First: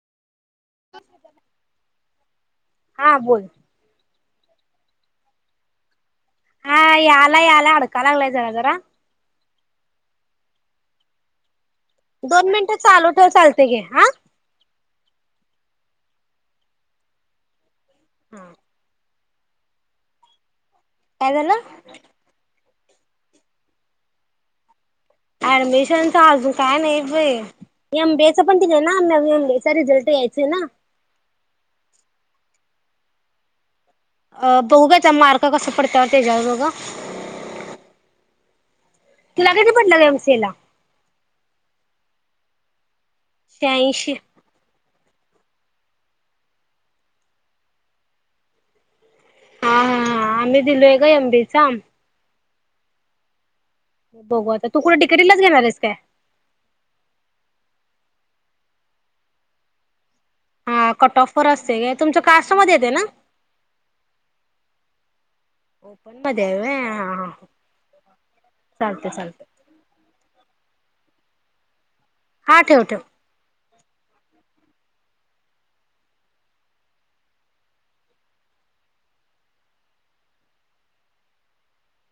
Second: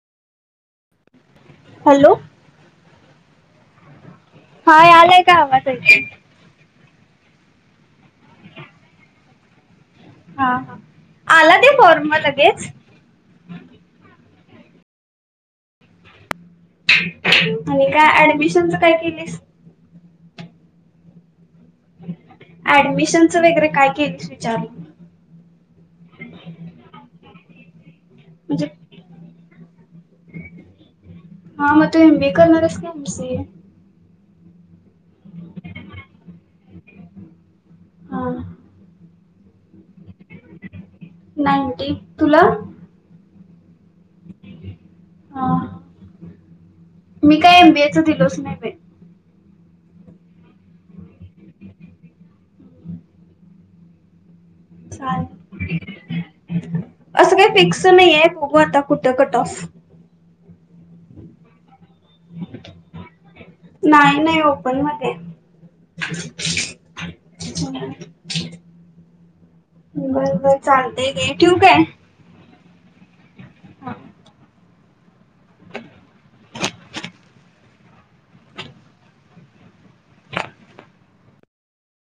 Hello हा बोल. हा यायलाय का आवाज ऐकू? हा याला याला अडकाय लागलाय जरा जरा हा हा आला त्यो दोन मिनिटं चालू ठेव चालते घे हा [inaudible] आणि का ऍडमिशनचं काय केलीस? काय झालं? ऍडमिशनच वगैरे काय केलीस विचारलं? ऍडमिशनच अजून काय नाही बई. एमबीए च पण म्हणजे दिलेल ना आम्ही. अजून एमबीए रिझल्ट यायचंय ना. हा मग तू एम बी ए करणार हाईस काय एम सी ए? अं बघु की आता मार्क कस पडतात त्याच्यावर बघ. हा तिला किती पडल्यात एम सी ए ला? नाईंटी तुला शहाऐंशी ह मी काय एमबीएच दिलोचं नई बई. हा हा हा आम्ही दिलोय गं एम बी ए चा बघू आता. तर तू कुठ डी के टी चालेल लाच घेणार आहेस का? तं नाही आहे बघू आता कुठं कट ऑफ हा कटऑफ वर असते घे नाही नाही ओपन मध [inaudible] ओपनमध्ये आहे व्हयं हा चालतय चालतय. चालतेय घे ठेवू काय. हा ठेव ठेव हा [inaudible]